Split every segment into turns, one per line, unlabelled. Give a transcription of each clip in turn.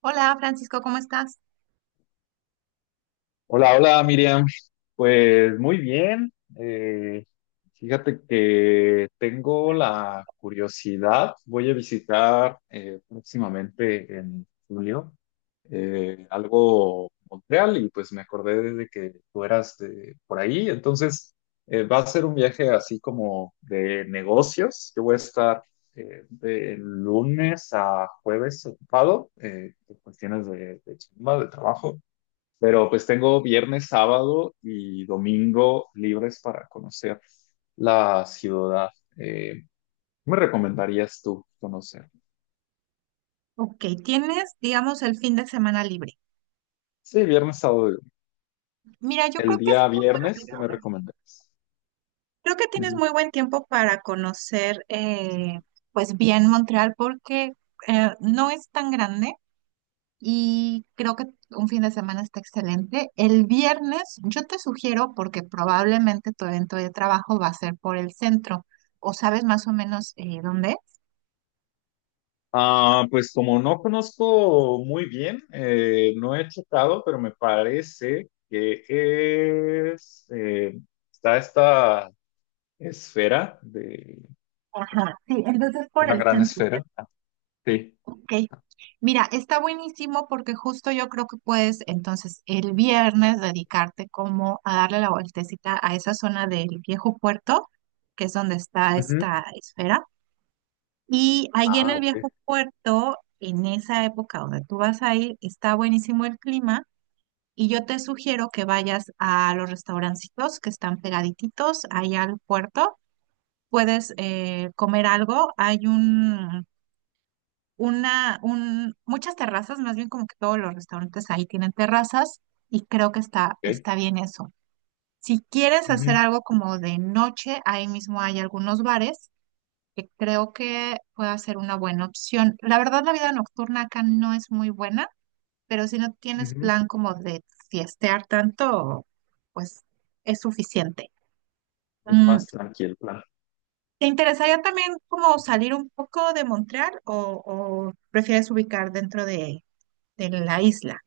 Hola Francisco, ¿cómo estás?
Hola, hola Miriam. Pues muy bien. Eh, Fíjate que tengo la curiosidad. Voy a visitar próximamente en julio algo Montreal y pues me acordé de que tú eras de por ahí. Entonces, va a ser un viaje así como de negocios. Yo voy a estar de lunes a jueves ocupado por cuestiones de chamba, de trabajo. Pero pues tengo viernes, sábado y domingo libres para conocer la ciudad. Eh, ¿Qué me recomendarías tú conocer?
Ok, tienes, digamos, el fin de semana libre.
Sí, viernes, sábado, y domingo.
Mira, yo
El
creo que es
día
algo muy
viernes, ¿qué me
bueno.
recomendarías?
Creo que tienes
Ujú.
muy buen tiempo para conocer, pues bien Montreal, porque no es tan grande y creo que un fin de semana está excelente. El viernes, yo te sugiero, porque probablemente tu evento de trabajo va a ser por el centro, o sabes más o menos dónde es.
Ah, pues como no conozco muy bien, no he checado, pero me parece que es, está esta esfera de
Ajá, sí, entonces por
una
el
gran
centro.
esfera. Sí.
Ok. Mira, está buenísimo porque justo yo creo que puedes entonces el viernes dedicarte como a darle la vueltecita a esa zona del viejo puerto, que es donde está
Ujú.
esta esfera. Y ahí en
Ah,
el
ok,
viejo puerto, en esa época donde tú vas a ir, está buenísimo el clima. Y yo te sugiero que vayas a los restaurancitos que están pegaditos allá al puerto. Puedes comer algo. Hay un una, un, Muchas terrazas, más bien como que todos los restaurantes ahí tienen terrazas y creo que
ok.
está bien eso. Si quieres hacer
Ujú.
algo como de noche, ahí mismo hay algunos bares que creo que puede ser una buena opción. La verdad, la vida nocturna acá no es muy buena, pero si no tienes
Ujú.
plan como de fiestear tanto, pues es suficiente.
Es
Mm,
más tranquilo el plan.
¿Te interesaría también como salir un poco de Montreal o prefieres ubicar dentro de la isla?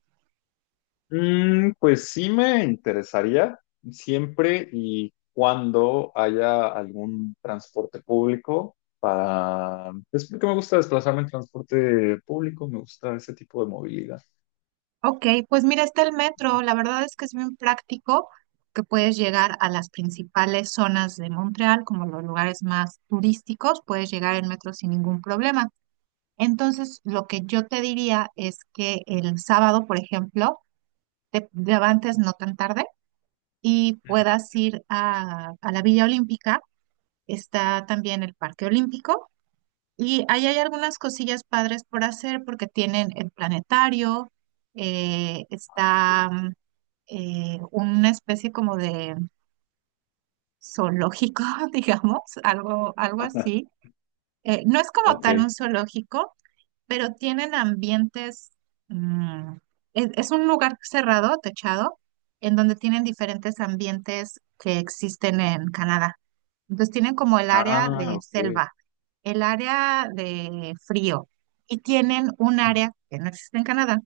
Pues sí me interesaría, siempre y cuando haya algún transporte público para... Es porque me gusta desplazarme en transporte público, me gusta ese tipo de movilidad.
Ok, pues mira, está el metro. La verdad es que es bien práctico que puedes llegar a las principales zonas de Montreal, como los lugares más turísticos, puedes llegar en metro sin ningún problema. Entonces, lo que yo te diría es que el sábado, por ejemplo, te levantes no tan tarde y puedas ir a la Villa Olímpica. Está también el Parque Olímpico. Y ahí hay algunas cosillas padres por hacer porque tienen el planetario, eh, está mm, una especie como de zoológico, digamos, algo, algo
Ajá.
así. No es como
Ok.
tal un zoológico, pero tienen ambientes, mm, es un lugar cerrado, techado, en donde tienen diferentes ambientes que existen en Canadá. Entonces tienen como el área
Ah,
de
ok.
selva, el área de frío y tienen un área que no existe en Canadá,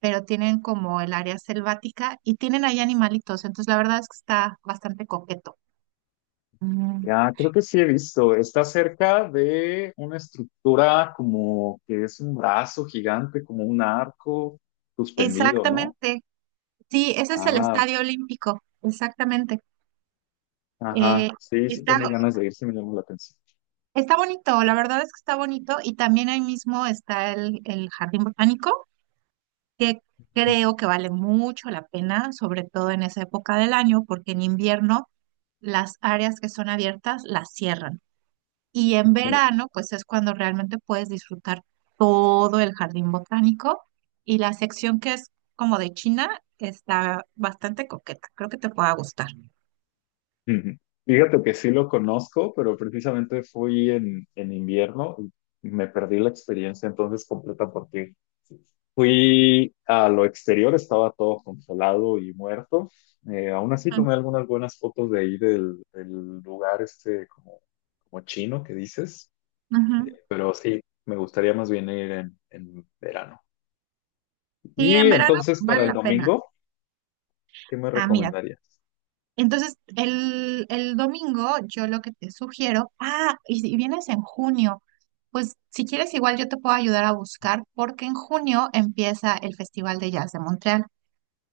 pero tienen como el área selvática y tienen ahí animalitos. Entonces la verdad es que está bastante coqueto. Mm.
Ya, creo que sí he visto. Está cerca de una estructura como que es un brazo gigante, como un arco suspendido, ¿no?
Exactamente. Sí, ese es el
Ah,
Estadio Olímpico. Exactamente.
ajá,
Eh,
sí, sí
Está
tengo ganas de ir, sí me llamó la atención.
Está bonito, la verdad es que está bonito y también ahí mismo está el jardín botánico, que creo que vale mucho la pena, sobre todo en esa época del año, porque en invierno las áreas que son abiertas las cierran y en
Ujú.
verano pues es cuando realmente puedes disfrutar todo el jardín botánico y la sección que es como de China está bastante coqueta, creo que te pueda gustar.
Ujú. Fíjate que sí lo conozco, pero precisamente fui en invierno y me perdí la experiencia entonces completa porque fui a lo exterior, estaba todo congelado y muerto. Aún así
Mm,
tomé algunas buenas fotos de ahí del lugar este como, como chino que dices,
ujú.
pero sí, me gustaría más bien ir en verano.
Y
Y
en verano
entonces para
vale
el
la pena.
domingo, ¿qué me
Ah, mira.
recomendarías?
Entonces, el domingo yo lo que te sugiero, ah, y si vienes en junio, pues si quieres igual yo te puedo ayudar a buscar porque en junio empieza el Festival de Jazz de Montreal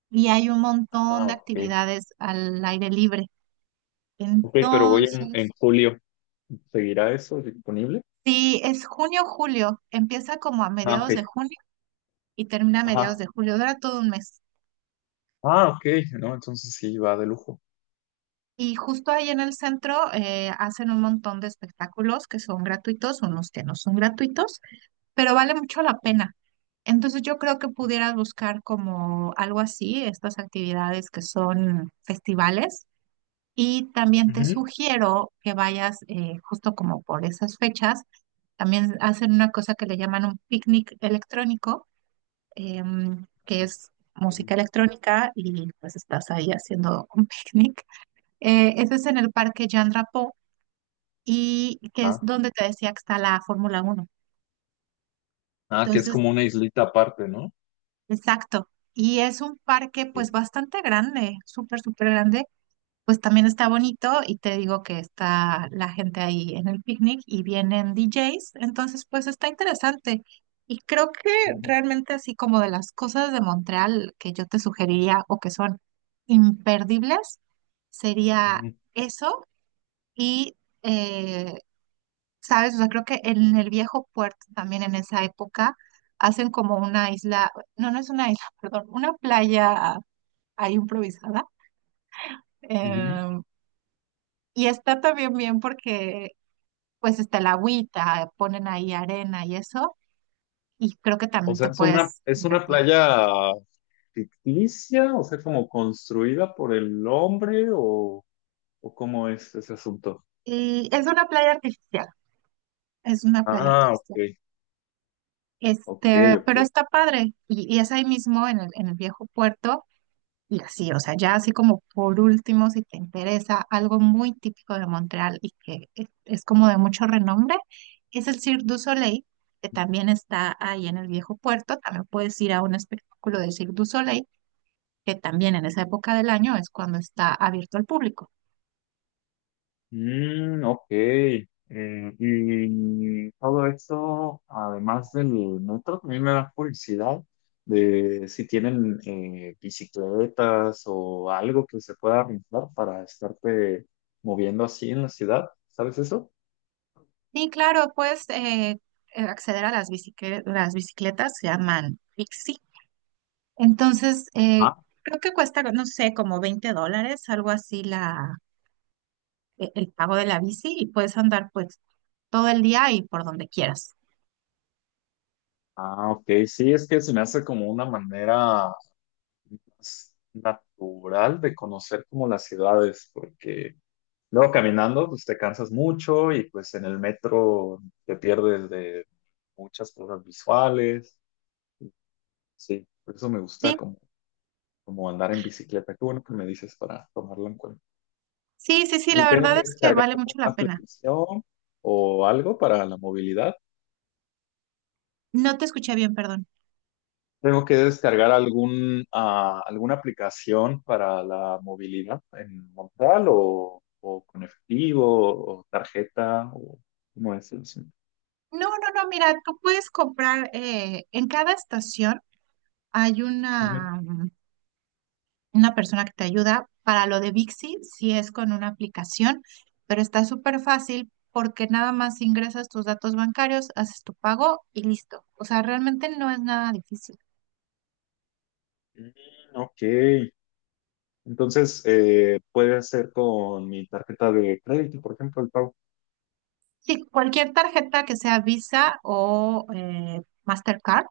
y hay un montón
Ah,
de
ok.
actividades al aire libre.
Ok, pero voy en
Entonces,
julio. ¿Seguirá eso disponible?
si es junio, julio, empieza como a
Ah,
mediados de
ok.
junio y termina a mediados
Ajá.
de julio, dura todo un mes.
Ah, ok. No, entonces sí, va de lujo.
Y justo ahí en el centro hacen un montón de espectáculos que son gratuitos, unos que no son gratuitos, pero vale mucho la pena. Entonces yo creo que pudieras buscar como algo así, estas actividades que son festivales. Y también te
Ujú.
sugiero que vayas justo como por esas fechas. También hacen una cosa que le llaman un picnic electrónico, que es
Ok.
música electrónica y pues estás ahí haciendo un picnic. Ese es en el Parque Jean Drapeau y que es
Ah,
donde te decía que está la Fórmula Uno.
ah, que es
Entonces,
como una islita aparte, ¿no?
Exacto. Y es un parque pues
Sí.
bastante grande, súper, súper grande. Pues también está bonito y te digo que está la gente ahí en el picnic y vienen DJs. Entonces pues está interesante. Y creo que
Ujú,
realmente así como de las cosas de Montreal que yo te sugeriría o que son imperdibles, sería
ujú,
eso y... eh, ¿Sabes? O sea, creo que en el viejo puerto también en esa época hacen como una isla, no es una isla, perdón, una playa ahí improvisada.
ujú.
em, y está también bien porque pues está el agüita, ponen ahí arena y eso, y creo que
O
también te
sea,
puedes
es una
divertir.
playa ficticia, o sea, como construida por el hombre, o cómo es ese asunto.
Y es una playa artificial, es una playa
Ah, ok,
artificial.
ok,
Este, pero
ok.
está padre, y es ahí mismo en en el viejo puerto. Y así, o sea, ya así como por último, si te interesa algo muy típico de Montreal y que es como de mucho renombre, es el Cirque du Soleil, que también está ahí en el viejo puerto. También puedes ir a un espectáculo de Cirque du Soleil, que también en esa época del año es cuando está abierto al público.
Mm, ok. Y todo esto, además del metro, también me da curiosidad de si tienen bicicletas o algo que se pueda rentar para estarte moviendo así en la ciudad. ¿Sabes eso?
Y claro, puedes acceder a las bicicletas se llaman Pixie. Entonces,
Ah,
creo que cuesta, no sé, como 20 dólares, algo así la e- el pago de la bici y puedes andar pues todo el día y por donde quieras.
ah, ok. Sí, es que se me hace como una manera más natural de conocer como las ciudades, porque luego caminando, pues te cansas mucho y pues en el metro te pierdes de muchas cosas visuales. Sí, por eso me gusta
Sí,
como, como andar en bicicleta. Qué bueno que me dices para tomarlo en cuenta.
sí, sí, sí, la
Y tengo
verdad
que
es que
descargar
vale
alguna
mucho la pena.
aplicación o algo para la movilidad.
No te escuché bien, perdón.
Tengo que descargar algún, ah, alguna aplicación para la movilidad en Montreal o con efectivo o tarjeta o ¿cómo es el asunto?
No, no, no, mira, tú puedes comprar, en cada estación hay
Ujú.
una persona que te ayuda. Para lo de Bixi, si es con una aplicación, pero está súper fácil porque nada más ingresas tus datos bancarios, haces tu pago y listo. O sea, realmente no es nada difícil.
Mm, ok. Entonces, puede hacer con mi tarjeta de crédito, por ejemplo, el pago.
Sí, cualquier tarjeta que sea Visa o Mastercard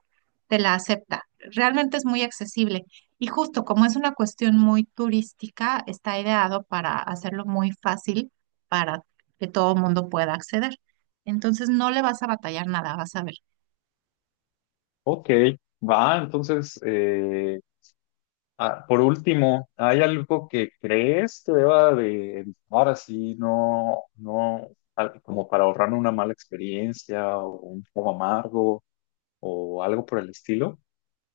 te la acepta. Realmente es muy accesible. Y justo como es una cuestión muy turística, está ideado para hacerlo muy fácil para que todo el mundo pueda acceder. Entonces no le vas a batallar nada, vas a ver.
Ok, va, entonces, ah, por último, ¿hay algo que crees que deba de evitar así, no, no, al- como para ahorrarme una mala experiencia o un poco amargo o algo por el estilo?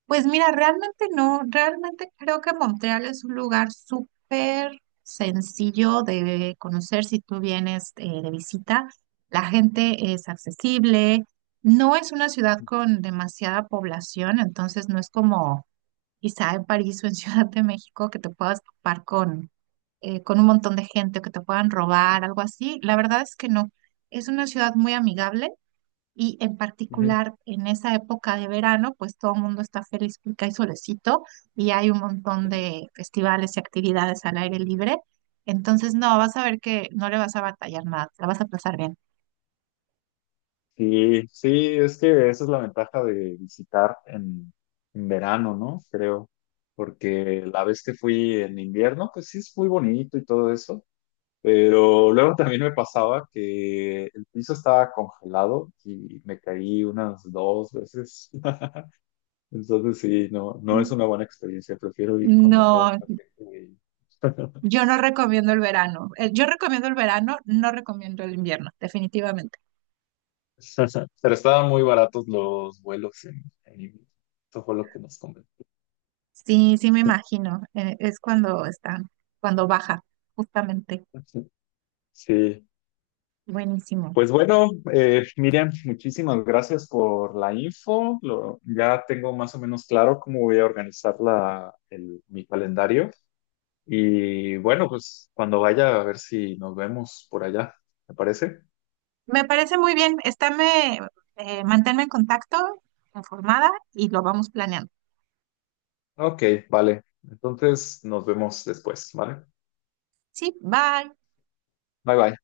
Pues mira, realmente no, realmente creo que Montreal es un lugar súper sencillo de conocer si tú vienes de visita. La gente es accesible, no es una ciudad con demasiada población, entonces no es como quizá en París o en Ciudad de México que te puedas topar con un montón de gente o que te puedan robar, algo así. La verdad es que no, es una ciudad muy amigable y en particular en esa época de verano, pues todo el mundo está feliz porque hay solecito y hay un montón
Ujú.
de festivales y actividades al aire libre. Entonces, no, vas a ver que no le vas a batallar nada, te la vas a pasar bien.
Sí, sí, es que esa es la ventaja de visitar en verano, ¿no? Creo, porque la vez que fui en invierno, pues sí es muy bonito y todo eso, pero luego también me pasaba que el piso estaba congelado y me caí unas 2 veces. Entonces sí, no, no es
Mm.
una buena experiencia, prefiero ir cuando todo
No,
está seco y-
yo no recomiendo el verano. Yo recomiendo el verano, no recomiendo el invierno, definitivamente.
Pero estaban muy baratos los vuelos en invierno. Eso fue lo que nos convenció.
Sí, sí me imagino, es cuando está, cuando baja, justamente.
Sí,
Buenísimo.
pues bueno, Miriam, muchísimas gracias por la info. Lo- ya tengo más o menos claro cómo voy a organizar la, el- mi calendario. Y bueno, pues cuando vaya a ver si nos vemos por allá, ¿te parece?
Me parece muy bien. Estáme, manténme en contacto, informada y lo vamos planeando.
Ok, vale. Entonces nos vemos después, ¿vale?
Sí, bye.
Bye bye.